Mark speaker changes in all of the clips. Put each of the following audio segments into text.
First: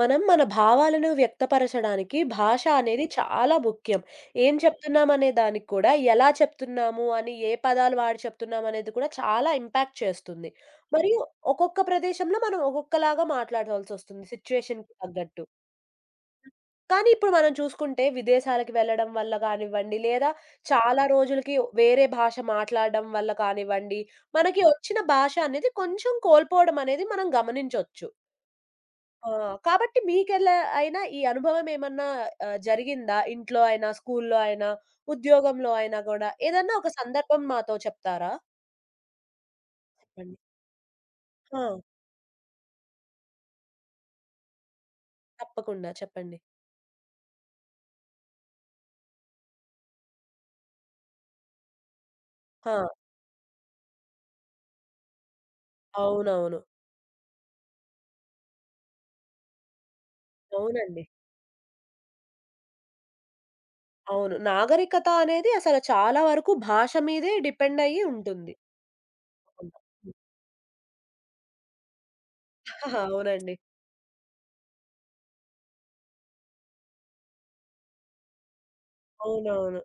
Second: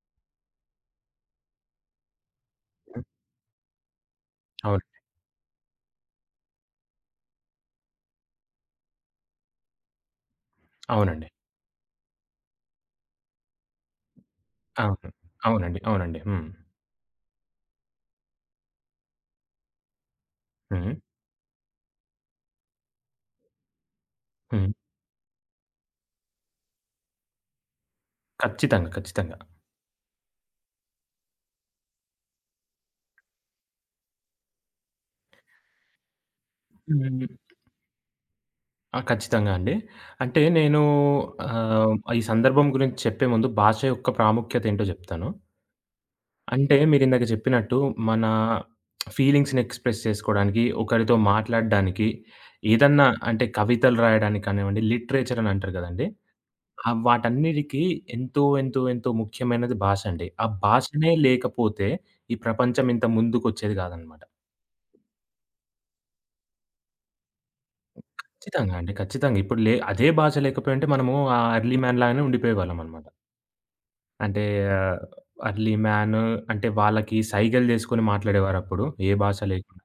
Speaker 1: మనం మన భావాలను వ్యక్తపరచడానికి భాష అనేది చాలా ముఖ్యం. ఏం
Speaker 2: అవును.
Speaker 1: చెప్తున్నాం అనే దానికి కూడా, ఎలా చెప్తున్నాము అని, ఏ పదాలు వాడి చెప్తున్నాం అనేది కూడా చాలా ఇంపాక్ట్ చేస్తుంది. మరియు
Speaker 2: అవునండి.
Speaker 1: ఒక్కొక్క ప్రదేశంలో మనం ఒక్కొక్కలాగా మాట్లాడాల్సొస్తుంది సిట్యుయేషన్‌కి
Speaker 2: అవును.
Speaker 1: తగ్గట్టు.
Speaker 2: అవునండి. అవునండి. హ్మ్.
Speaker 1: కానీ ఇప్పుడు మనం చూసుకుంటే విదేశాలకు వెళ్ళడం వల్ల కానివ్వండి, లేదా
Speaker 2: హ్మ్.
Speaker 1: చాలా రోజులకి వేరే భాష మాట్లాడడం వల్ల కానివ్వండి, మనకి
Speaker 2: హ్మ్.
Speaker 1: వచ్చిన భాష అనేది కొంచెం కోల్పోవడం అనేది మనం గమనించొచ్చు.
Speaker 2: ఖచ్చితంగా.
Speaker 1: ఆ!
Speaker 2: ఖచ్చితంగా.
Speaker 1: కాబట్టి మీకెలా అయినా ఈ అనుభవం ఏమన్నా జరిగిందా? ఇంట్లో అయినా, స్కూలులో అయినా, ఉద్యోగంలో అయినా గూడా ఏదన్నా ఒక
Speaker 2: హ్మ్.
Speaker 1: సందర్భం మాతో చెప్తారా?
Speaker 2: ఆ! ఖచ్చితంగా అండి.
Speaker 1: చెప్పండి.
Speaker 2: అంటే నేను
Speaker 1: ఆ!
Speaker 2: ఈ సందర్భం గురించి చెప్పే ముందు భాష యొక్క ప్రాముఖ్యత ఏంటో జెప్తాను.
Speaker 1: తప్పకుండా చెప్పండి.
Speaker 2: అంటే మీరిందాక జెప్పినట్టు మన ఫీలింగ్స్‌ని ఎక్స్‌ప్రెస్ చేసుకోవడానికి, ఒకరితో మాట్లాడడానికి,
Speaker 1: ఆ!
Speaker 2: ఏదన్నా అంటే కవితలు రాయడానికి కానివ్వండి, లిటరేచర్ అని అంటారు గదండీ!
Speaker 1: అవునవును.
Speaker 2: ఆ! వాటన్నిటికి ఎంతో, ఎంతో, ఎంతో ముఖ్యమైనది భాష అండి. ఆ
Speaker 1: అవునండి.
Speaker 2: భాషనే లేకపోతే ఈ ప్రపంచం ఇంత ముందుకొచ్చేది గాదనమాట.
Speaker 1: అవును. నాగరికత అనేది అసలు చాలా వరకు భాష మీదే డిపెండ్ అయ్యి ఉంటుంది.
Speaker 2: ఖచ్చితంగా అండి. ఖచ్చితంగా. ఇప్పుడు లే
Speaker 1: తప్పకుండా.
Speaker 2: అదే
Speaker 1: హ్మ్.
Speaker 2: భాష లేకపోయుంటే మనము ఆ అర్లీ మ్యాన్ లాగానే ఉండిపోయేవాళ్ళమనమాట.
Speaker 1: అవునండి.
Speaker 2: అంటే ఆహ్, అర్లీ మ్యాన్ అంటే వాళ్ళకి సైగలు జేసుకొని మాట్లాడేవారప్పుడు, ఏ భాష
Speaker 1: అవునవును.
Speaker 2: లేకుండా.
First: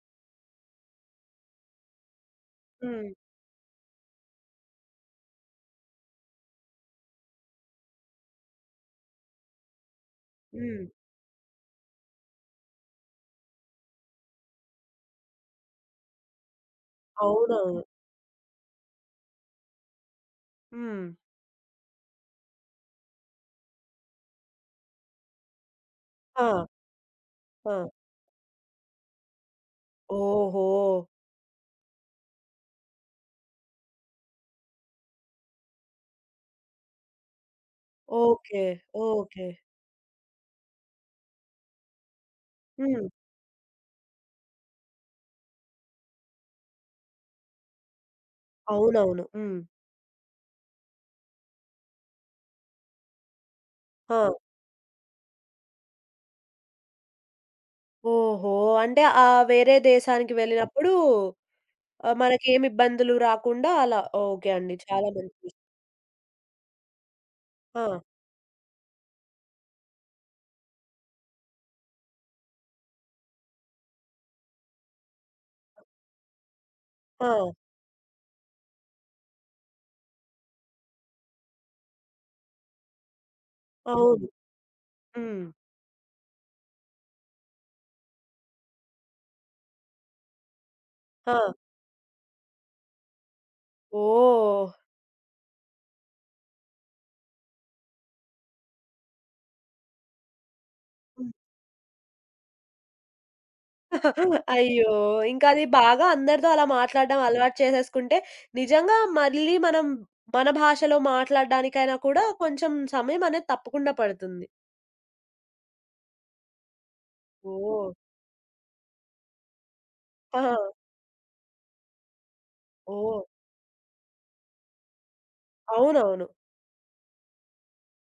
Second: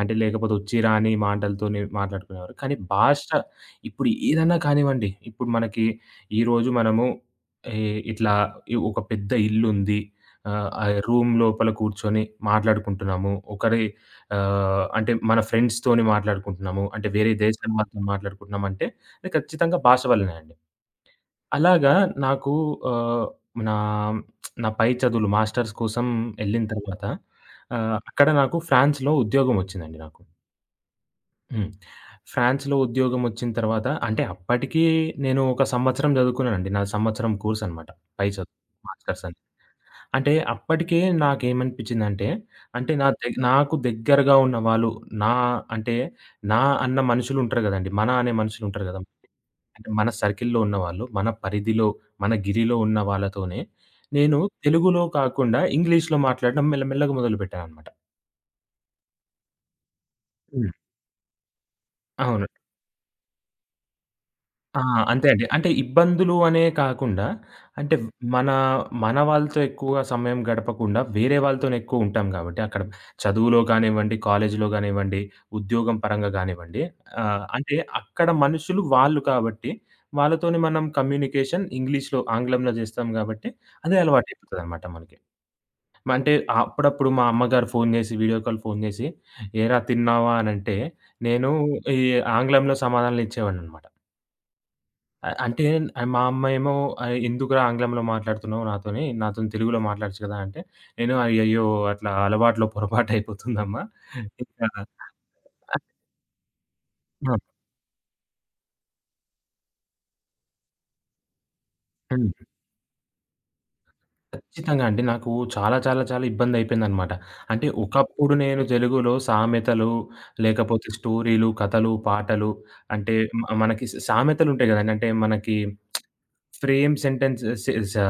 Speaker 2: అంటే లేకపోతే వచ్చి రాని మాటలతోనే మాట్లాడుకునేవారు. కానీ
Speaker 1: హ్మ్.
Speaker 2: భాష ఇప్పుడు ఏదన్నా కానివ్వండి, ఇప్పుడు మనకి ఈరోజు మనము ఈ ఇట్లా ఈ ఒక పెద్ద ఇల్లుంది. ఆ
Speaker 1: హ్మ్.
Speaker 2: ఆ రూమ్ లోపల కూర్చొని మాట్లాడుకుంటున్నాము. ఒకరి అంటే మన ఫ్రెండ్స్‌తోని మాట్లాడుకుంటున్నాము. అంటే వేరే దేశం
Speaker 1: అవునవును.
Speaker 2: వాళ్ళతో మాట్లాడుకుంటున్నాం అంటే అది ఖచ్చితంగా భాష వల్లనే అండి.
Speaker 1: హ్మ్.
Speaker 2: అలాగా నాకు ఆహ్, నా నా పై చదువులు మాస్టర్స్ కోసం ఎళ్ళిన
Speaker 1: ఆ!
Speaker 2: తర్వాత
Speaker 1: ఆ!
Speaker 2: అక్కడ నాకు ఫ్రాన్స్‌లో ఉద్యోగం వచ్చిందండి నాకు.
Speaker 1: ఓహో!
Speaker 2: హ్మ్. ఫ్రాన్స్‌లో ఉద్యోగమొచ్చిన తర్వాత అంటే అప్పటికి నేను ఒక సంవత్సరం చదువుకున్నానండి. నాది సంవత్సరం కోర్సనమాట. పై చదువు
Speaker 1: ఓకే.
Speaker 2: మాస్టర్స్ అని.
Speaker 1: ఓకే.
Speaker 2: అంటే అప్పటికే నాకేమనిపించిందంటే, అంటే నా
Speaker 1: హ్మ్.
Speaker 2: దెగ్ నాకు దగ్గరగా ఉన్న వాళ్ళు, నా అంటే నా అన్న మనుషులుంటారు గదండీ. మన అనే మనుషులుంటారు గదా!
Speaker 1: అవునవును. హ్మ్.
Speaker 2: అంటే మన సర్కిల్‌లో ఉన్నవాళ్ళు, మన పరిధిలో, మన గిరిలో ఉన్న వాళ్ళతోనే
Speaker 1: ఆ!
Speaker 2: నేను తెలుగులో కాకుండా ఇంగ్లీష్‌లో మాట్లాడడం మెల్లమెల్లగా మొదలుపెట్టాననమాట.
Speaker 1: ఓహో! అంటే వేరే దేశానికి
Speaker 2: హ్మ్.
Speaker 1: వెళ్ళినప్పుడు
Speaker 2: అవును.
Speaker 1: మనకేమి ఇబ్బందులు రాకుండా అలా ఓకే అండి.
Speaker 2: ఆ!
Speaker 1: చాలా
Speaker 2: అంతే
Speaker 1: మంచి
Speaker 2: అండి.
Speaker 1: విషయం.
Speaker 2: అంటే ఇబ్బందులు అనే కాకుండా
Speaker 1: ఆ!
Speaker 2: అంటే మన మన వాళ్ళతో ఎక్కువగా సమయం గడపకుండా వేరే వాళ్ళతోనే ఎక్కువ ఉంటాం కాబట్టి అక్కడ చదువులో కానివ్వండి, కాలేజీలో కానివ్వండి, ఉద్యోగం పరంగా కానివ్వండి,
Speaker 1: ఆ!
Speaker 2: అంటే అక్కడ మనుషులు వాళ్ళు కాబట్టి వాళ్ళతోని మనం కమ్యూనికేషన్ ఇంగ్లీష్‌లో ఆంగ్లంలో చేస్తాం కాబట్టి అదే
Speaker 1: అవును.
Speaker 2: అలవాటయిపోతదనమాట మనకి.
Speaker 1: హ్మ్.
Speaker 2: అంటే అప్పుడప్పుడు మా అమ్మగారు ఫోను చేసి వీడియో కాల్ ఫోను చేసి "ఏరా తిన్నావా?" అనంటే
Speaker 1: ఆ!
Speaker 2: నేను ఈ ఆంగ్లంలో సమాధానాలు ఇచ్చేవాడిననమాట.
Speaker 1: ఓహ్!
Speaker 2: అంటే మా అమ్మ ఏమో "ఎందుకురా ఆంగ్లంలో మాట్లాడుతున్నావు నాతోని? నాతోని తెలుగులో మాట్లాడొచ్చు కదా!" అంటే నేను "అయ్యయ్యో! అట్లా అలవాట్లో పొరపాటయిపోతుందమ్మా." ఇంకా
Speaker 1: అయ్యో! ఇంకా అది బాగా అందరితో అలా మాట్లాడడం
Speaker 2: ఆ!
Speaker 1: అలవాటు చేసేసుకుంటే నిజంగా మళ్ళీ మనం మన భాషలో మాట్లాడడానికైనా కూడా
Speaker 2: హ్మ్.
Speaker 1: కొంచెం సమయం అనేది తప్పకుండా పడుతుంది.
Speaker 2: ఖచ్చితంగా అండి. నాకు చాలా చాలా చాలా ఇబ్బందయిపోయిందనమాట. అంటే
Speaker 1: ఓహ్!
Speaker 2: ఒకప్పుడు నేను తెలుగులో సామెతలు,
Speaker 1: ఆ!
Speaker 2: లేకపోతే స్టోరీలు, కథలు, పాటలు, అంటే
Speaker 1: ఓహ్!
Speaker 2: మనకి సామెతలుంటాయి కదండీ! అంటే మనకి
Speaker 1: అవునవును.
Speaker 2: ఫ్రేమ్ సెంటెన్స్ సె స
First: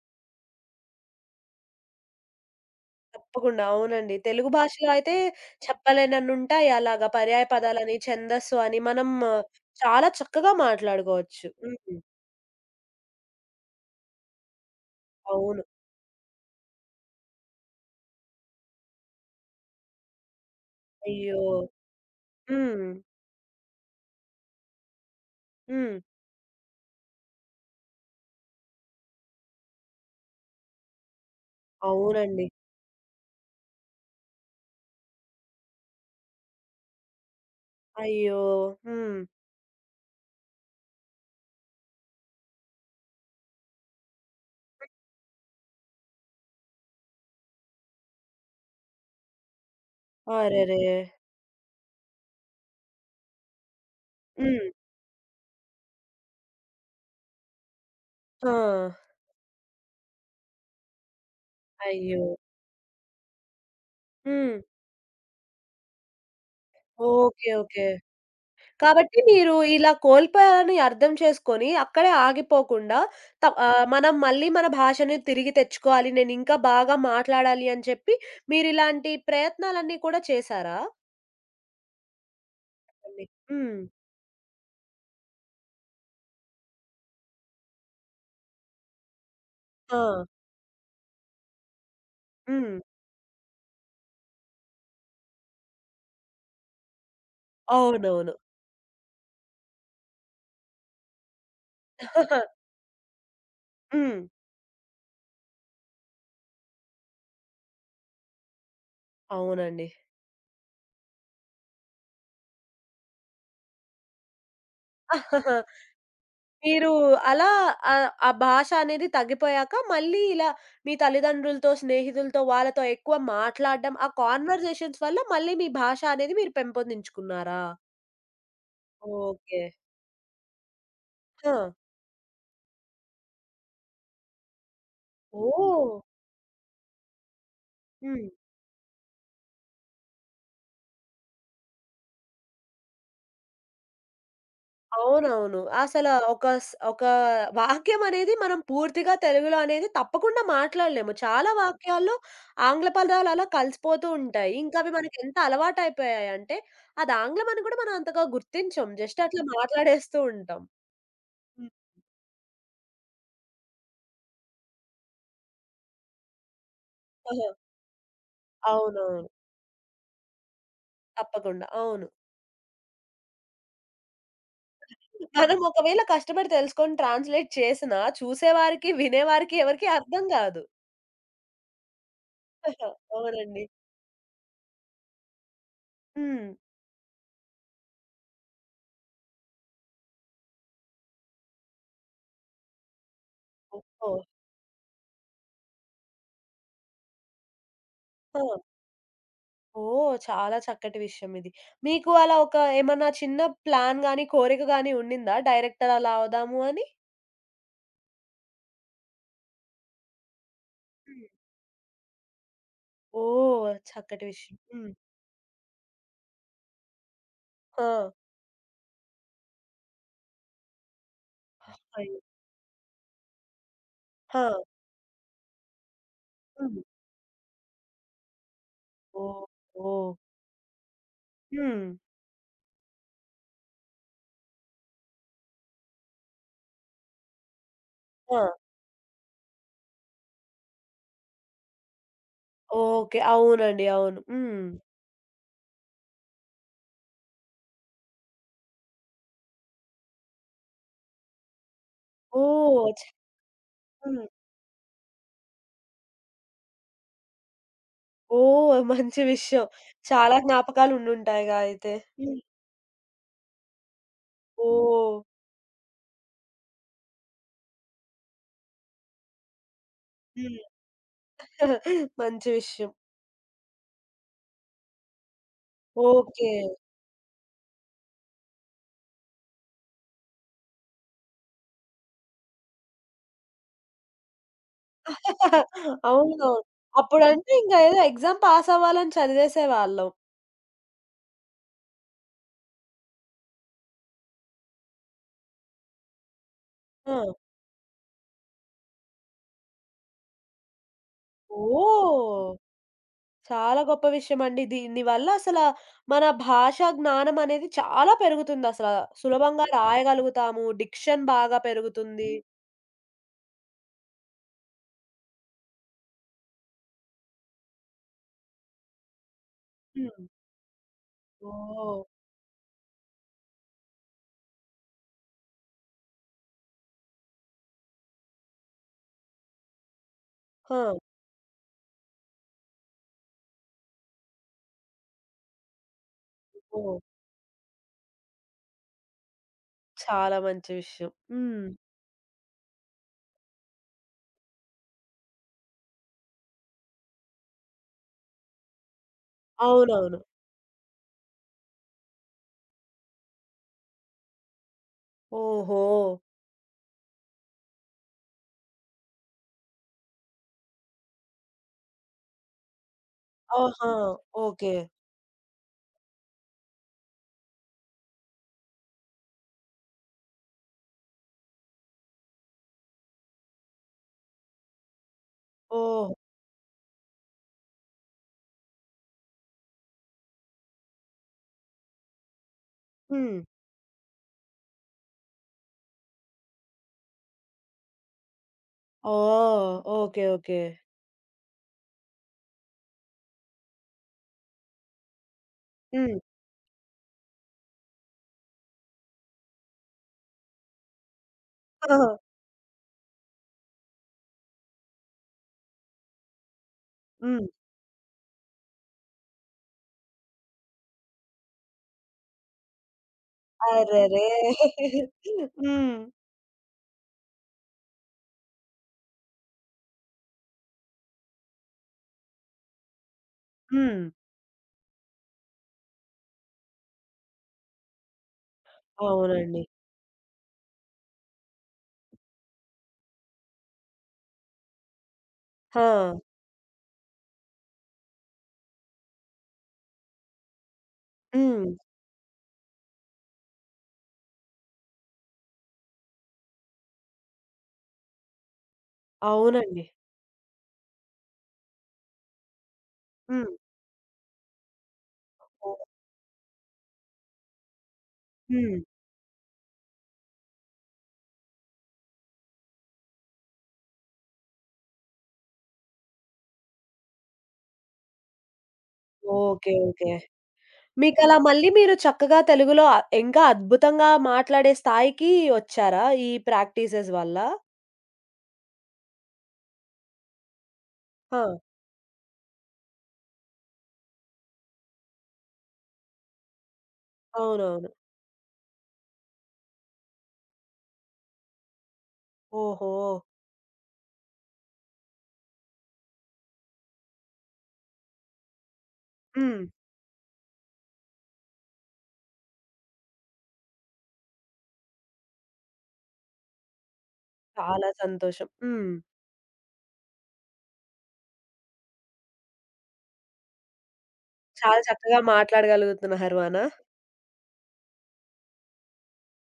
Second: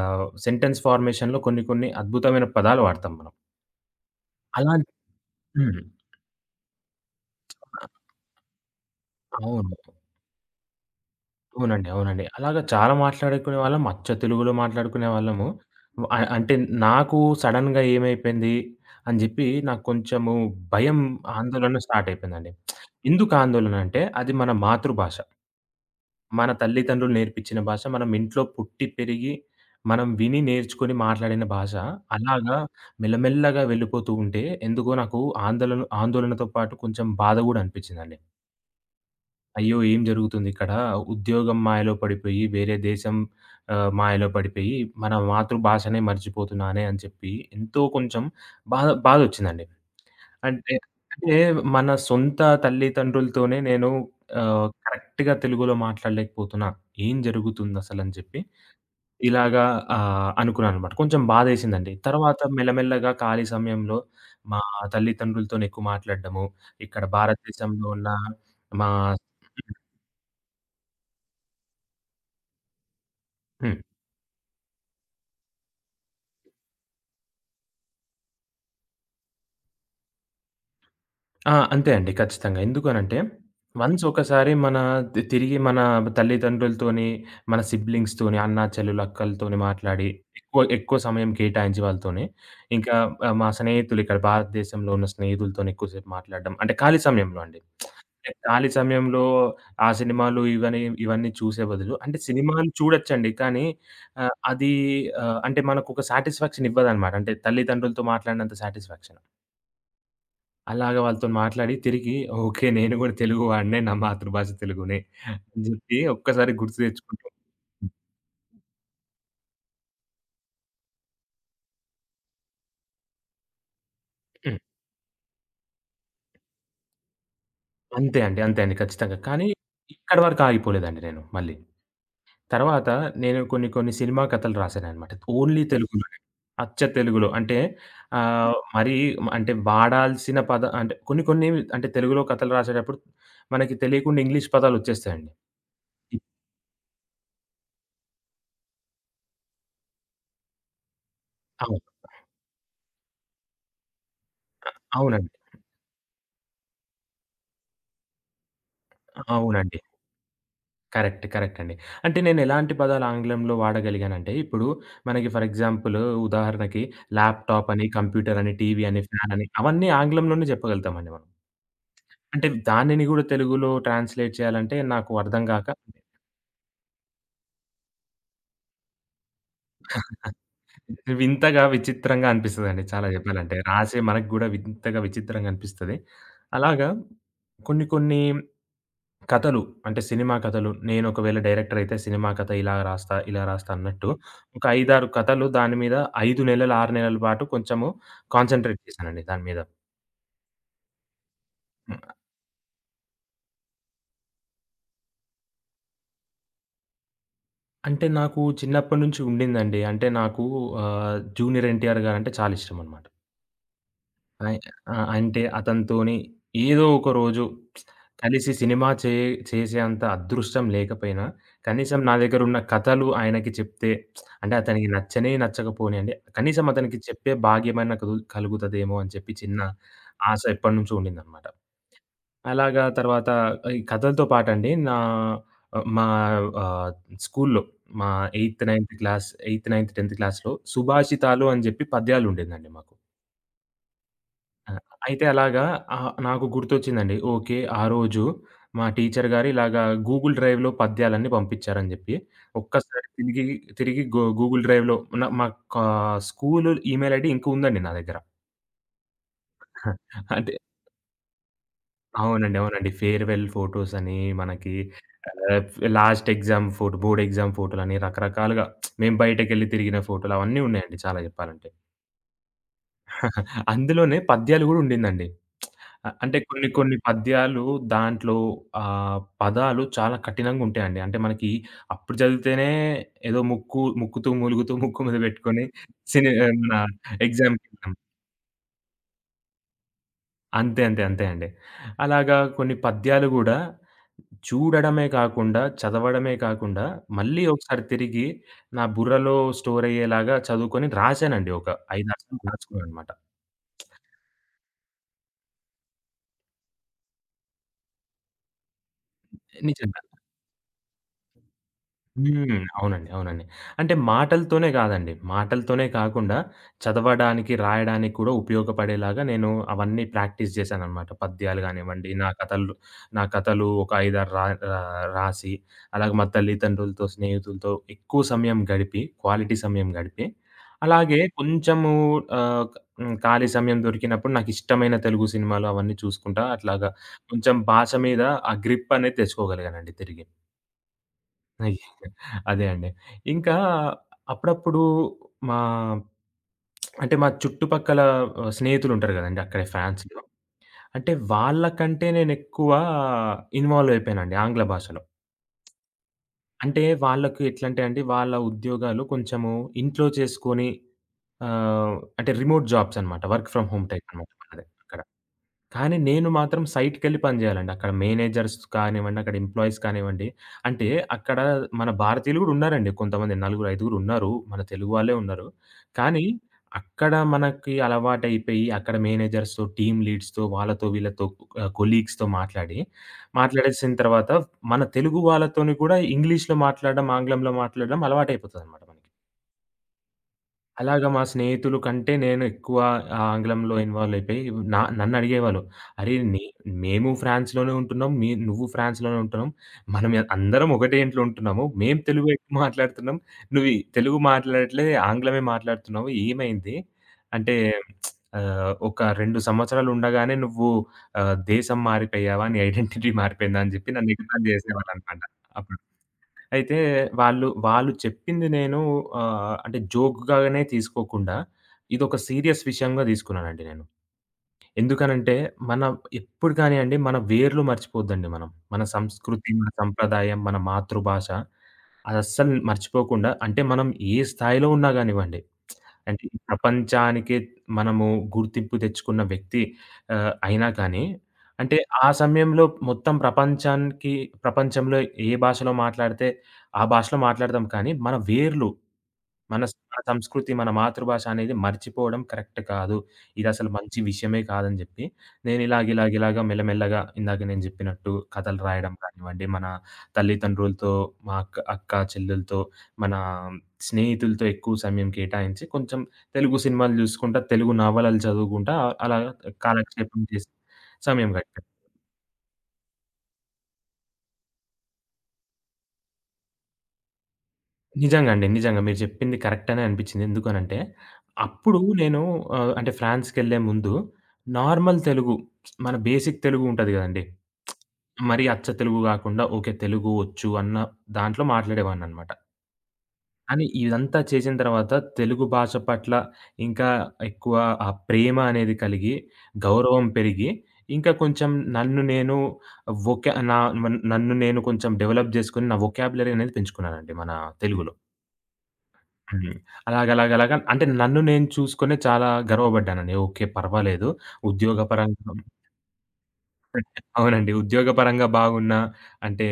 Speaker 2: సెంటెన్స్ ఫార్మేషన్‌లో కొన్ని కొన్ని అద్భుతమైన పదాలు వాడతాం మనం.
Speaker 1: తప్పకుండా. అవునండి. తెలుగు భాషలో
Speaker 2: అలాంటి
Speaker 1: అయితే
Speaker 2: హ్మ్.
Speaker 1: చెప్పలేనన్నుంటాయి. అలాగా పర్యాయ పదాలని, ఛందస్సు అని మనం ఆ,
Speaker 2: అవును.
Speaker 1: చాలా చక్కగా మాట్లాడుకోవచ్చు.
Speaker 2: అవునండి.
Speaker 1: హ్మ్.
Speaker 2: అవునండి. అలాగా చాలా మాట్లాడుకునేవాళ్ళం. అచ్చ తెలుగులో మాట్లాడుకునేవాళ్ళము.
Speaker 1: అవును.
Speaker 2: అంటే నాకు సడెన్‌గా ఏమైపోయింది అని జెప్పి నాకు కొంచెము భయం,
Speaker 1: అయ్యో!
Speaker 2: ఆందోళన స్టార్ట్ అయిపోయిందండి.
Speaker 1: హ్మ్.
Speaker 2: ఎందుకు ఆందోళన అంటే అది మన మాతృభాష.
Speaker 1: హ్మ్.
Speaker 2: మన తల్లిదండ్రులు నేర్పించిన భాష. మనం ఇంట్లో పుట్టి, పెరిగి, మనం విని, నేర్చుకొని మాట్లాడిన భాష.
Speaker 1: అవునండి.
Speaker 2: అలాగా మెల్లమెల్లగా వెళ్ళిపోతూ ఉంటే ఎందుకో నాకు ఆందోళనతో పాటు కొంచెం బాధ గూడా అనిపించిందండి.
Speaker 1: అయ్యో! హ్మ్.
Speaker 2: అయ్యో! ఏం జరుగుతుందిక్కడ? ఉద్యోగం మాయలో పడిపోయి, వేరే దేశం మాయలో పడిపోయి, మన మాతృభాషనే మర్చిపోతున్నానే అని చెప్పి, ఎంతో కొంచెం బాధొచ్చిందండి. అంటే,
Speaker 1: అరెరే!
Speaker 2: అంటే మన సొంత తల్లిదండ్రులతోనే నేను
Speaker 1: హ్మ్.
Speaker 2: కరెక్ట్‌గా తెలుగులో మాట్లాడలేకపోతున్నా. ఏం జరుగుతుందసలని చెప్పి,
Speaker 1: ఆ!
Speaker 2: ఇలాగా అనుకున్నాననమాట. కొంచెం బాధేసిందండి.
Speaker 1: అయ్యో!
Speaker 2: తర్వాత మెల్లమెల్లగా ఖాళీ సమయంలో
Speaker 1: హ్మ్.
Speaker 2: మా తల్లిదండ్రులతోని ఎక్కువ మాట్లాడడము, ఇక్కడ
Speaker 1: ఓకే. ఓకే.
Speaker 2: భారతదేశంలో ఉన్న మా
Speaker 1: కాబట్టి మీరు ఇలా కోల్పోయారని అర్థం చేసుకొని, అక్కడే ఆగిపోకుండా
Speaker 2: హ్మ్.
Speaker 1: మనం మళ్ళీ మన భాషని తిరిగి తెచ్చుకోవాలి. నేనింకా బాగా మాట్లాడాలి అని చెప్పి మీరిలాంటి ప్రయత్నాలన్నీ కూడా చేశారా?
Speaker 2: ఆ! అంతే అండి. ఖచ్చితంగా. ఎందుకు అనంటే,
Speaker 1: అండి. హ్మ్.
Speaker 2: వన్స్ ఒకసారి మన తిరిగి మన తల్లిదండ్రులతోని, మన సిబ్లింగ్స్‌తోని, అన్న, చెల్లెలు, అక్కలతోని
Speaker 1: ఆ!
Speaker 2: మాట్లాడి, ఎక్కువ ఎక్కువ సమయం కేటాయించి వాళ్ళతోని,
Speaker 1: హ్మ్.
Speaker 2: ఇంకా మా స్నేహితులు, ఇక్కడ భారతదేశంలో ఉన్న స్నేహితులతోని ఎక్కువసేపు మాట్లాడడం. అంటే ఖాళీ సమయంలో అండి.
Speaker 1: అవునవును.
Speaker 2: అంటే ఖాళీ సమయంలో ఆ సినిమాలు ఇవని ఇవన్నీ చూసే బదులు అంటే సినిమాలు చూడొచ్చండి. కానీ
Speaker 1: హ్మ్.
Speaker 2: అది అంటే మనకొక సాటిస్ఫాక్షన్ ఇవ్వదనమాట. అంటే తల్లిదండ్రులతో మాట్లాడినంత సాటిస్ఫాక్షన్.
Speaker 1: అవునండి.
Speaker 2: అలాగ వాళ్ళతోని మాట్లాడి తిరిగి ఓకే. నేను గూడా తెలుగు వాడినే. నా మాతృభాష తెలుగునే అని జెప్పి ఒక్కసారి గుర్తు
Speaker 1: మీరు
Speaker 2: తెచ్చుకుంటాం.
Speaker 1: అలా ఆ భాష అనేది తగ్గిపోయాక మళ్ళీ ఇలా మీ తల్లిదండ్రులతో, స్నేహితులతో వాళ్ళతో ఎక్కువ మాట్లాడడం, ఆ
Speaker 2: హ్మ్.
Speaker 1: కాన్వర్జేషన్స్ వల్ల మళ్ళీ మీ భాష అనేది మీరు పెంపొందించుకున్నారా?
Speaker 2: అంతే అండి. అంతే అండి. ఖచ్చితంగా. కానీ
Speaker 1: ఓకే.
Speaker 2: ఇక్కడి వరకు ఆగిపోలేదండి నేను
Speaker 1: ఆ!
Speaker 2: మళ్ళీ.
Speaker 1: హ్మ్.
Speaker 2: తర్వాత నేను కొన్ని కొన్ని సినిమా కథలు రాశాననమాట. ఓన్లీ
Speaker 1: ఓహ్!
Speaker 2: తెలుగులోనే. అచ్చ తెలుగులో. అంటే
Speaker 1: హ్మ్.
Speaker 2: మరి అంటే వాడాల్సిన పద అంటే కొన్ని కొన్ని అంటే తెలుగులో కథలు రాసేటప్పుడు మనకి తెలియకుండా ఇంగ్లీష్ పదాలొచ్చేస్తాయండి.
Speaker 1: అవునవును. అసల ఒక వాక్యమనేది మనం పూర్తిగా తెలుగులో అనేది తప్పకుండా మాట్లాడలేము. చాలా
Speaker 2: అవును.
Speaker 1: వాక్యాల్లో ఆంగ్ల పదాలు అలా కలిసిపోతూ ఉంటాయి. ఇంకా అవి
Speaker 2: అవునండి.
Speaker 1: మనకెంత అలవాటయిపోయాయంటే, అది ఆంగ్లం అని కూడా మనం అంతగా గుర్తించం. జస్ట్ అట్లా
Speaker 2: అవునండి.
Speaker 1: మాట్లాడేస్తూ ఉంటాం.
Speaker 2: కరెక్ట్. కరెక్ట్
Speaker 1: హ్మ్.
Speaker 2: అండి. అంటే నేనెలాంటి పదాలు ఆంగ్లంలో వాడగలిగానంటే, ఇప్పుడు మనకి ఫర్ ఎగ్జాంపుల్ ఉదాహరణకి
Speaker 1: ఆహా!
Speaker 2: ల్యాప్‌టాప్ అని, కంప్యూటర్ అని, టీవీ అని,
Speaker 1: అవునవును.
Speaker 2: ఫ్యాన్ అని అవన్నీ ఆంగ్లంలోనే చెప్పగలుగుతామండి మనం.
Speaker 1: తప్పకుండా. అవును.
Speaker 2: అంటే దానిని గూడా తెలుగులో ట్రాన్స్‌లేట్ చేయాలంటే నాకు అర్థం
Speaker 1: మనం
Speaker 2: గాక
Speaker 1: ఒకవేళ కష్టపడి తెలుసుకొని ట్రాన్స్‌లేట్ చేసినా చూసేవారికి, వినేవారికి ఎవరికీ అర్థం కాదు.
Speaker 2: వింతగా, విచిత్రంగా అనిపిస్తదండి,
Speaker 1: ఆహా!
Speaker 2: చాలా జెప్పాలంటే.
Speaker 1: అవునండి.
Speaker 2: రాసే మనకు గూడా వింతగా, విచిత్రంగా అనిపిస్తది.
Speaker 1: హ్మ్.
Speaker 2: అలాగా కొన్ని కొన్ని కథలు. అంటే సినిమా కథలు. నేనొకవేళ డైరెక్టర్ అయితే సినిమా కథ ఇలా రాస్తా, ఇలా రాస్తా అన్నట్టు,
Speaker 1: ఓహో!
Speaker 2: ఒక 5, 6 కథలు దాని మీద, 5 నెలలు, 6 నెలల పాటు కొంచెము
Speaker 1: ఆ!
Speaker 2: కాన్సంట్రేట్ చేశానండి దాని మీద.
Speaker 1: ఓహ్! చాలా చక్కటి విషయం ఇది.
Speaker 2: హ్మ్.
Speaker 1: మీకు అలా ఒక ఏమన్నా చిన్న ప్లాన్ గాని, కోరిక గాని ఉండిందా? డైరెక్టర్ అలా అవుదాము అని?
Speaker 2: అంటే నాకు చిన్నప్పటి నుంచి ఉండిందండి. అంటే నాకు
Speaker 1: హ్మ్.
Speaker 2: జూనియర్ ఎన్టీఆర్ గారంటే చాలా ఇష్టమనమాట.
Speaker 1: ఓహ్! చక్కటి విషయం.
Speaker 2: అయ్
Speaker 1: హ్మ్.
Speaker 2: ఆ! అంటే అతనితోని ఏదో ఒక రోజు
Speaker 1: ఆ!
Speaker 2: కలిసి సినిమా చే చేసేంత అదృష్టం లేకపోయినా, కనీసం నా
Speaker 1: అయ్యో!
Speaker 2: దగ్గరున్న కథలు ఆయనకి చెప్తే,
Speaker 1: ఆ!
Speaker 2: అంటే అతనికి నచ్చనే నచ్చకపోనియండి, కనీసం
Speaker 1: హ్మ్.
Speaker 2: అతనికి చెప్పే భాగ్యమైనా కలుగుతదేమో అని చెప్పి
Speaker 1: ఓహ్!
Speaker 2: చిన్న
Speaker 1: ఓహ్!
Speaker 2: ఆశ ఎప్పటినుంచో ఉండిందనమాట.
Speaker 1: హ్మ్.
Speaker 2: అలాగా తర్వాత ఈ కథలతో పాటండి నా మా ఆహ్, స్కూల్‌లో మా
Speaker 1: ఆ!
Speaker 2: Eighth, ninth class, eighth, ninth, 10థ్ క్లాస్‌లో సుభాషితాలు అని చెప్పి పద్యాలుండేదండి మాకు.
Speaker 1: ఓకే. అవునండి. అవును. హ్మ్.
Speaker 2: ఆ! అయితే అలాగా నాకు గుర్తొచ్చిందండి. ఓకే. ఆ రోజు మా టీచర్ గారు ఇలాగా గూగుల్ డ్రైవ్‌లో పద్యాలన్నీ పంపించారని జెప్పి,
Speaker 1: ఓహ్!
Speaker 2: ఒక్కసారి తిరిగి, తిరిగి
Speaker 1: హ్మ్.
Speaker 2: గూగుల్ డ్రైవ్‌లో మా కా స్కూలు ఈమెయిల్ ఐడీ ఇంకా ఉందండి నా దగ్గర.
Speaker 1: ఓహ్! మంచి విషయం. చాలా
Speaker 2: అంటే
Speaker 1: జ్ఞాపకాలు ఉండుంటాయిగా అయితే. హ్మ్.
Speaker 2: అవునండి. అవునండి. ఫేర్‌వెల్ ఫోటోస్ అని మనకి
Speaker 1: ఓహ్!
Speaker 2: ఆహ్, last exam photo, board exam ఫోటోలని రకరకాలుగా మేము బయటకెళ్ళి తిరిగిన ఫోటోలు
Speaker 1: హ్మ్.
Speaker 2: అవన్నీ ఉన్నాయండి, చాలా జెప్పాలంటే.
Speaker 1: మంచి విషయం.
Speaker 2: అందులోనే పద్యాలు గూడా ఉండిందండి. అంటే
Speaker 1: ఓకే.
Speaker 2: కొన్ని కొన్ని పద్యాలు దాంట్లో పదాలు చాలా కఠినంగా ఉంటాయండి. అంటే మనకి అప్పుడు చదివితేనే ఏదో ముక్కు ముక్కుతూ, మూలుగుతూ, ముక్కు మీద పెట్టుకొని సిని
Speaker 1: అవునవును.
Speaker 2: మన
Speaker 1: అప్పుడంటే ఇంక
Speaker 2: ఎగ్జామ్‌కెళ్ళాం.
Speaker 1: ఏదో ఎగ్జామ్ పాస్ అవ్వాలని చదివేసేవాళ్ళం.
Speaker 2: అంతే అండి. అలాగా కొన్ని పద్యాలు గూడా చూడడమే కాకుండా, చదవడమే కాకుండా,
Speaker 1: ఆ!
Speaker 2: మళ్ళీ ఒకసారి తిరిగి నా బుర్రలో స్టోర్ అయ్యేలాగా చదువుకొని రాసానండి. ఒక 5, 6 సార్లు
Speaker 1: ఓహ్!
Speaker 2: రాసుకున్నాననమాట.
Speaker 1: చాలా గొప్ప విషయమండి. దీని వల్ల అసల మన భాషా జ్ఞానం అనేది చాలా పెరుగుతుందసల. సులభంగా
Speaker 2: నిజంగా.
Speaker 1: రాయగలుగుతాము. డిక్షన్ బాగా పెరుగుతుంది.
Speaker 2: హ్మ్. అవునండి. అవునండి. అంటే మాటలతోనే గాదండి. మాటలతోనే కాకుండా చదవడానికి, రాయడానికి కూడా ఉపయోగపడేలాగా నేను అవన్నీ
Speaker 1: హ్మ్.
Speaker 2: ప్రాక్టీస్ జేశాననమాట. పద్యాలు
Speaker 1: ఓహ్!
Speaker 2: గానివ్వండి, నా కథలు ఒక 5, 6 రా రా రాసి, అలాగే మా తల్లిదండ్రులతో, స్నేహితులతో ఎక్కువ సమయం గడిపి, క్వాలిటీ సమయం గడిపి,
Speaker 1: ఆ!
Speaker 2: అలాగే కొంచెము ఆహ్, హ్మ్, ఖాళీ సమయం దొరికినప్పుడు నాకిష్టమైన తెలుగు సినిమాలు అవన్నీ చూసుకుంటా అట్లాగా
Speaker 1: ఓహ్!
Speaker 2: కొంచెం భాష మీద ఆ గ్రిప్ అనేది తెచ్చుకోగలిగానండి తిరిగి.
Speaker 1: చాలా మంచి విషయం. హ్మ్.
Speaker 2: అదే అండి. ఇంకా అప్పుడప్పుడు మా అంటే మా చుట్టుపక్కల స్నేహితులుంటారు గదండీ! అక్కడే
Speaker 1: అవునవును.
Speaker 2: ఫ్రాన్స్‌లో. అంటే వాళ్ళకంటే నేనెక్కువ ఇన్వాల్వ్ అయిపోయానండి ఆంగ్ల భాషలో.
Speaker 1: ఓహో!
Speaker 2: అంటే వాళ్ళకి ఎట్లంటే అండి, వాళ్ళ ఉద్యోగాలు కొంచెము ఇంట్లో చేసుకొని, అంటే రిమోట్ జాబ్స్ అనమాట. వర్క్ ఫ్రమ్ హోమ్
Speaker 1: ఆహా!
Speaker 2: టైప్ అనమాట వాళ్ళది
Speaker 1: ఓకే.
Speaker 2: అక్కడ. కానీ నేను మాత్రం సైట్‌కెళ్ళి పని జేయాలండి. అక్కడ మేనేజర్స్ కానివ్వండి, అక్కడ ఎంప్లాయీస్ కానివ్వండి, అంటే అక్కడ మన భారతీయులు గూడా ఉన్నారండి. కొంతమంది నలుగురు, ఐదుగురు ఉన్నారు. మన తెలుగు వాళ్ళే ఉన్నారు.
Speaker 1: ఓహ్!
Speaker 2: కానీ అక్కడ మనకి అలవాటైపోయి, అక్కడ మేనేజర్స్‌తో, టీమ్ లీడ్స్‌తో, వాళ్ళతో వీళ్ళతో కొలీగ్స్‌తో మాట్లాడి,
Speaker 1: హ్మ్.
Speaker 2: మాట్లాడేసిన తర్వాత మన తెలుగు వాళ్ళతోని కూడా ఇంగ్లీష్‌లో మాట్లాడడం, ఆంగ్లంలో మాట్లాడడం అలవాటైపోతదనమాట మనకి.
Speaker 1: ఓహ్! ఓకే. ఓకే.
Speaker 2: అలాగా మా స్నేహితులు కంటే నేను ఎక్కువ ఆ ఆంగ్లంలో ఇన్వాల్వ్ అయిపోయి నన్నడిగేవాళ్ళు. "అరే!
Speaker 1: హ్మ్.
Speaker 2: మేము ఫ్రాన్స్‌లోనే ఉంటున్నాం. నువ్వు ఫ్రాన్స్‌లోనే ఉంటున్నాం. మనం ఎ అందరం ఒకటే ఇంట్లో ఉంటున్నాము.
Speaker 1: ఆ!
Speaker 2: మేము తెలుగు ఎక్కువ మాట్లాడుతున్నాం. నువ్వు ఈ తెలుగు మాట్లాడట్లే, ఆంగ్లమే మాట్లాడుతున్నావు. ఏమైంది?
Speaker 1: హ్మ్.
Speaker 2: అంటే ఒక 2 సంవత్సరాలు ఉండగానే నువ్వు దేశం మారిపోయావా? నీ ఐడెంటిటీ మారిపోయిందా?" అని చెప్పి నన్ను
Speaker 1: అరెరే!
Speaker 2: ఎగతాళి చేసేవాళ్ళనమాట అప్పుడు.
Speaker 1: హ్మ్.
Speaker 2: అయితే వాళ్ళు చెప్పింది నేను అంటే జోక్‌గానే తీసుకోకుండా, ఇదొక సీరియస్ విషయంగా తీసుకున్నానండి నేను.
Speaker 1: హ్మ్.
Speaker 2: ఎందుకనంటే, మన ఎప్పుడు కానియండి మన వేర్లు మర్చిపోవద్దండి మనం. మన సంస్కృతి,
Speaker 1: అవునండి.
Speaker 2: మన సంప్రదాయం, మన మాతృభాష అదస్సలు మర్చిపోకుండా అంటే మనం ఏ స్థాయిలో ఉన్నా గానివ్వండి,
Speaker 1: ఆ!
Speaker 2: అంటే ఈ ప్రపంచానికే మనము గుర్తింపు తెచ్చుకున్న వ్యక్తి అయినా కానీ,
Speaker 1: హ్మ్.
Speaker 2: అంటే ఆ సమయంలో మొత్తం ప్రపంచానికి ప్రపంచంలో ఏ భాషలో మాట్లాడితే ఆ భాషలో మాట్లాడదాం కానీ, మన వేర్లు,
Speaker 1: అవునండి.
Speaker 2: మన సంస్కృతి, మన మాతృభాష అనేది మర్చిపోవడం కరెక్ట్ కాదు.
Speaker 1: హ్మ్.
Speaker 2: ఇదసలు మంచి విషయమే కాదని జెప్పి, నేను
Speaker 1: ఓహ్!
Speaker 2: ఇలాగ మెల్లమెల్లగా ఇందాక నేను జెప్పినట్టు కథలు
Speaker 1: హ్మ్.
Speaker 2: రాయడం కానివ్వండి, మన తల్లిదండ్రులతో, మా అక్కా చెల్లెలతో, మన స్నేహితులతో ఎక్కువ సమయం కేటాయించి, కొంచెం తెలుగు సినిమాలు జూసుకుంటా, తెలుగు నవలలు చదువుకుంటా అలాగా
Speaker 1: ఓకే. ఓకే.
Speaker 2: కాలక్షేపం చేసి సమయం
Speaker 1: మీకలా మళ్ళీ
Speaker 2: గడిపాను.
Speaker 1: మీరు చక్కగా తెలుగులో ఇంకా అద్భుతంగా మాట్లాడే స్థాయికి వచ్చారా? ఈ ప్రాక్టీసెస్ వల్ల?
Speaker 2: నిజంగా అండి. నిజంగా. మీరు చెప్పింది కరెక్ట్ అనే అనిపించింది. ఎందుకనంటే,
Speaker 1: ఆ!
Speaker 2: అప్పుడు నేను అంటే ఫ్రాన్స్‌కెళ్ళే ముందు నార్మల్ తెలుగు, మన బేసిక్ తెలుగు ఉంటది గదండీ!
Speaker 1: అవునవును.
Speaker 2: మరి అచ్చ తెలుగు గాకుండా ఓకే. తెలుగు వచ్చు అన్న దాంట్లో మాట్లాడేవాడిననమాట.
Speaker 1: ఓహో!
Speaker 2: కానీ ఇదంతా చేసిన తర్వాత తెలుగు భాష పట్ల ఇంకా ఎక్కువ ఆ ప్రేమ అనేది కలిగి,
Speaker 1: హ్మ్.
Speaker 2: గౌరవం పెరిగి, ఇంకా కొంచెం నన్ను నేను వొక నా నన్ను నేను కొంచెం డెవలప్ జేసుకొని, నా వొకాబులరీ అనేది పెంచుకున్నానండి మన
Speaker 1: చాలా
Speaker 2: తెలుగులో.
Speaker 1: సంతోషం. హ్మ్.
Speaker 2: హ్మ్. అలాగలాగలాగా అంటే నన్ను నేను చూసుకునే చాలా గర్వపడ్డానండి. ఓకే. పర్వాలేదు.
Speaker 1: చాలా చక్కగా
Speaker 2: ఉద్యోగపరంగా
Speaker 1: మాట్లాడగలుగుతున్నారు అనా?
Speaker 2: అవునండి. ఉద్యోగపరంగా బాగున్నా, అంటే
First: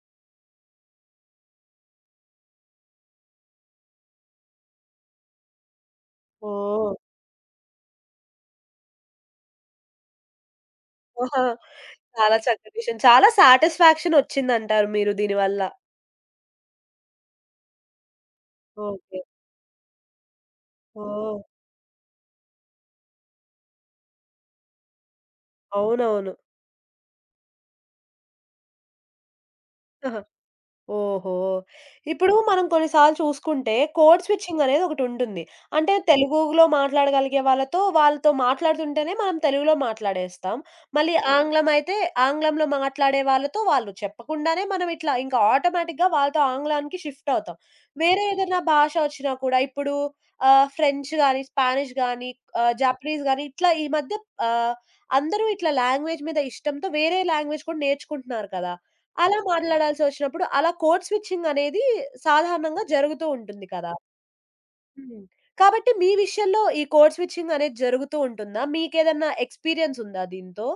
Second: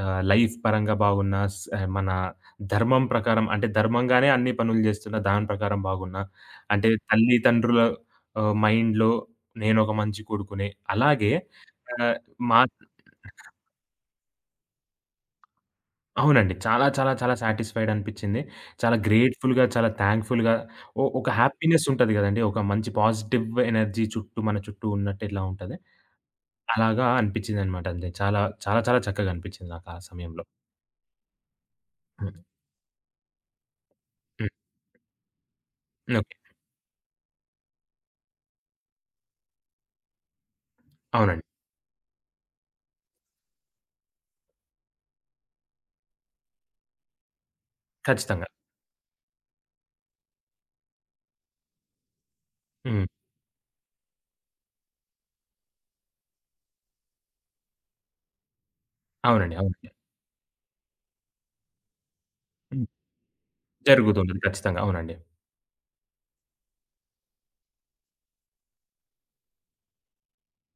Speaker 2: లైఫ్ పరంగా బాగున్నా, మన ధర్మం ప్రకారం అంటే ధర్మంగానే అన్ని పనులు చేస్తున్నా, దాని ప్రకారం బాగున్నా, అంటే
Speaker 1: ఓహ్!
Speaker 2: తల్లిదండ్రుల మైండ్‌లో నేనొక మంచి కొడుకునే. అలాగే
Speaker 1: ఆహా!
Speaker 2: ఆహ్,
Speaker 1: చాలా
Speaker 2: మా
Speaker 1: చక్కటి విషయం. చాలా సాటిస్ఫాక్షన్ వచ్చిందంటారు మీరు దీనివల్ల.
Speaker 2: అవునండి. చాలా, చాలా, చాలా సాటిస్ఫైడ్ అనిపిచ్చింది. చాలా
Speaker 1: ఓకే.
Speaker 2: గ్రేట్‌ఫుల్‌గా, చాలా థాంక్‌ఫుల్‌గా ఒక
Speaker 1: ఓహ్!
Speaker 2: హ్యాపీనెస్ ఉంటది గదండీ! ఒక మంచి పాజిటివ్ ఎనర్జీ చుట్టూ మన చుట్టూ ఉన్నట్టు ఎట్లా ఉంటది.
Speaker 1: అవునవును.
Speaker 2: అలాగా అనిపిచ్చిందనమాట అంతే. చాలా, చాలా, చాలా చక్కగా అనిపిచ్చింది నాకు ఆ
Speaker 1: ఆ!
Speaker 2: సమయంలో.
Speaker 1: ఓహో! ఇప్పుడు
Speaker 2: హ్మ్.
Speaker 1: మనం కొన్నిసార్లు చూసుకుంటే కోడ్
Speaker 2: హ్మ్.
Speaker 1: స్విచ్చింగ్ అనేది ఒకటుంటుంది. అంటే
Speaker 2: ఓకే.
Speaker 1: తెలుగులో మాట్లాడగలిగే వాళ్ళతో మాట్లాడుతుంటేనే మనం తెలుగులో మాట్లాడేస్తాం. మళ్ళీ
Speaker 2: అవునండి.
Speaker 1: ఆంగ్లం అయితే ఆంగ్లంలో మాట్లాడే వాళ్ళతో వాళ్ళు చెప్పకుండానే మనం ఇట్లా ఇంకా ఆటోమేటిక్‌గా వాళ్ళతో ఆంగ్లానికి షిఫ్ట్ అవుతాం. వేరే
Speaker 2: ఖచ్చితంగా.
Speaker 1: ఏదైనా భాష వచ్చినా కూడా ఇప్పుడు ఫ్రెంచ్ గానీ, స్పానిష్ గానీ,
Speaker 2: హ్మ్.
Speaker 1: జాపనీస్ గానీ ఇట్లా ఈ మధ్య ఆహ్, అందరూ ఇట్లా లాంగ్వేజ్ మీద ఇష్టంతో వేరే లాంగ్వేజ్ కూడా నేర్చుకుంటున్నారు కదా! అలా
Speaker 2: అవునండి. అవునండి.
Speaker 1: మాట్లాడాల్సొచ్చినప్పుడు అలా కోడ్ స్విచ్చింగ్ అనేది సాధారణంగా
Speaker 2: హ్మ్.
Speaker 1: జరుగుతూ ఉంటుంది కదా!
Speaker 2: జరుగుతుంది. ఖచ్చితంగా. అవునండి.
Speaker 1: హ్మ్. కాబట్టి మీ విషయంలో ఈ కోడ్ స్విచ్చింగ్ అనేది జరుగుతూ ఉంటుందా? మీకేదన్నా ఎక్స్‌పీరియన్స్ ఉందా దీంతో?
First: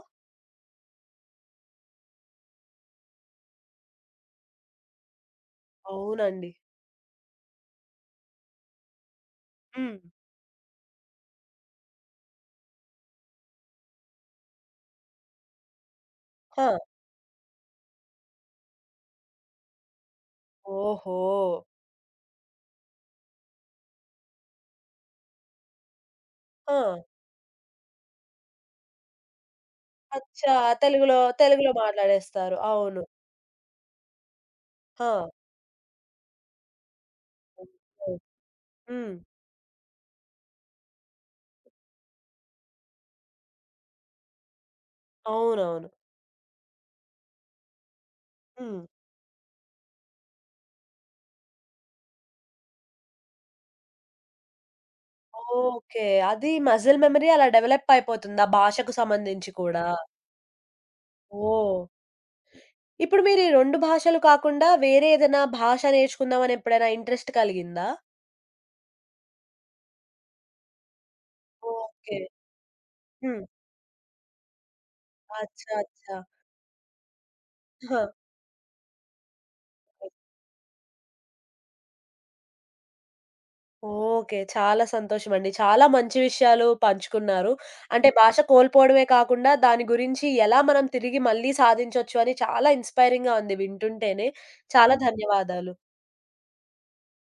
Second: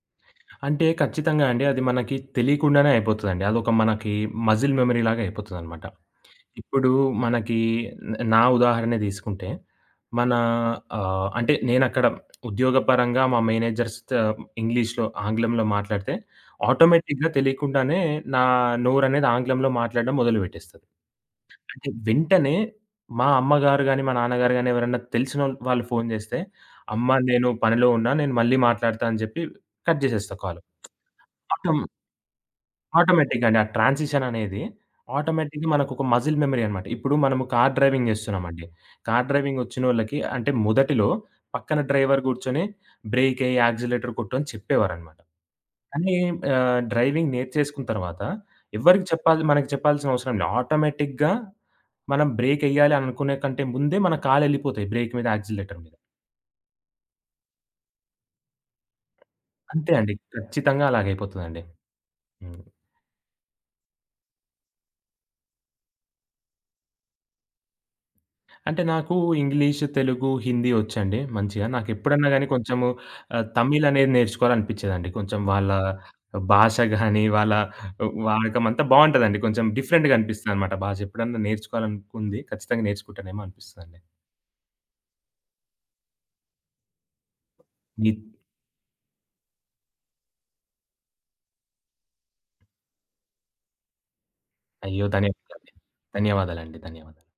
Speaker 2: అంటే ఖచ్చితంగా అండి, అది మనకి తెలియకుండానే అయిపోతదండి. అదొక మనకి మజిల్ మెమరీ లాగా అయిపోతదనమాట.
Speaker 1: అవునండి.
Speaker 2: ఇప్పుడు మనకి నా ఉదాహరణే తీసుకుంటే,
Speaker 1: హ్మ్.
Speaker 2: మన అంటే నేనక్కడ ఉద్యోగపరంగా మా మేనేజర్స్‌తో ఇంగ్లీష్‌లో, ఆంగ్లంలో మాట్లాడితే
Speaker 1: ఆ!
Speaker 2: ఆటోమేటిక్‌గా తెలియకుండానే నా నోరనేది ఆంగ్లంలో మాట్లాడడం మొదలుపెట్టేస్తది.
Speaker 1: ఓహో!
Speaker 2: అంటే వెంటనే మా అమ్మగారు గాని, మా నాన్నగారు గాని, ఎవరన్నా తెలిసినోళ్ళు వాళ్ళు ఫోను చేస్తే,
Speaker 1: ఆ!
Speaker 2: "అమ్మ నేను పనిలో ఉన్నా, నేను మళ్ళీ మాట్లాడతా" అని చెప్పి కట్ చేసేస్తా
Speaker 1: అచ్చా!
Speaker 2: కాలు.
Speaker 1: తెలుగులో తెలుగులో
Speaker 2: ఆటం
Speaker 1: మాట్లాడేస్తారు. అవును.
Speaker 2: ఆటోమేటిక్‌గా అండి. ఆ ట్రాన్సిషన్ అనేది
Speaker 1: ఆ!
Speaker 2: ఆటోమేటిక్‌గా మనకొక మజిల్ మెమరీ అనమాట. ఇప్పుడు మనము కార్
Speaker 1: ఓకే.
Speaker 2: డ్రైవింగ్ జేస్తున్నామండి.
Speaker 1: హ్మ్.
Speaker 2: కార్ డ్రైవింగ్ వచ్చినోళ్ళకి అంటే మొదటిలో పక్కన డ్రైవర్ గూర్చొని బ్రేకేయి, యాక్సిలరేటర్ కొట్టు అని చెప్పేవారనమాట.
Speaker 1: అవునవును.
Speaker 2: కానీ డ్రైవింగ్ నేర్చేసుకున్న తర్వాత
Speaker 1: హ్మ్.
Speaker 2: ఎవ్వరికి చెప్పాలి, మనకి చెప్పాల్సిన అవసరం లే. ఆటోమేటిక్‌గా మనం బ్రేకేయాలి అనుకునే కంటే ముందే మన కాళ్ళెళ్ళిపోతాయి బ్రేక్ మీద, యాక్సిలరేటర్ మీద.
Speaker 1: ఓకే. అది మజిల్ మెమరీ అలా డెవలప్ అయిపోతుంది. ఆ భాషకు సంబంధించి కూడా.
Speaker 2: అంతే అండి. ఖచ్చితంగా అలాగైపోతదండి.
Speaker 1: ఓహ్!
Speaker 2: హ్మ్.
Speaker 1: ఇప్పుడు మీరు ఈ 2 భాషలు కాకుండా వేరే ఏదైనా భాష నేర్చుకుందాం అని ఎప్పుడైనా ఇంట్రెస్ట్ కలిగిందా?
Speaker 2: అంటే నాకు ఇంగ్లీష్, తెలుగు, హిందీ వచ్చండి మంచిగా.
Speaker 1: ఓకే.
Speaker 2: నాకెప్పుడన్నా గాని కొంచెము
Speaker 1: హ్మ్.
Speaker 2: తమిళ్ అనేది నేర్చుకోవాలనిపిచ్చేదండి. కొంచెం వాళ్ళ
Speaker 1: అచ్చా! అచ్చా!
Speaker 2: భాష గాని, వాళ్ళ
Speaker 1: ఆహా!
Speaker 2: వాడకం అంతా బావుంటదండి. కొంచెం డిఫరెంట్‌గా అనిపిస్తదనమాట భాష. ఎప్పుడన్నా నేర్చుకోవాలనుకుంది. ఖచ్చితంగా నేర్చుకుంటానేమో అనిపిస్తదండి.
Speaker 1: ఓకే. చాలా సంతోషమండి. చాలా మంచి విషయాలు పంచుకున్నారు. అంటే
Speaker 2: మీ
Speaker 1: భాష కోల్పోవడమే కాకుండా దాని గురించి ఎలా మనం తిరిగి మళ్ళీ సాధించొచ్చు అని చాలా ఇన్‌స్పైరింగ్‌గా ఉంది వింటుంటేనే. చాలా
Speaker 2: అయ్యో! ధన్యవాదాలండి.
Speaker 1: ధన్యవాదాలు.
Speaker 2: ధన్యవాదాలండి. ధన్యవాదాలు.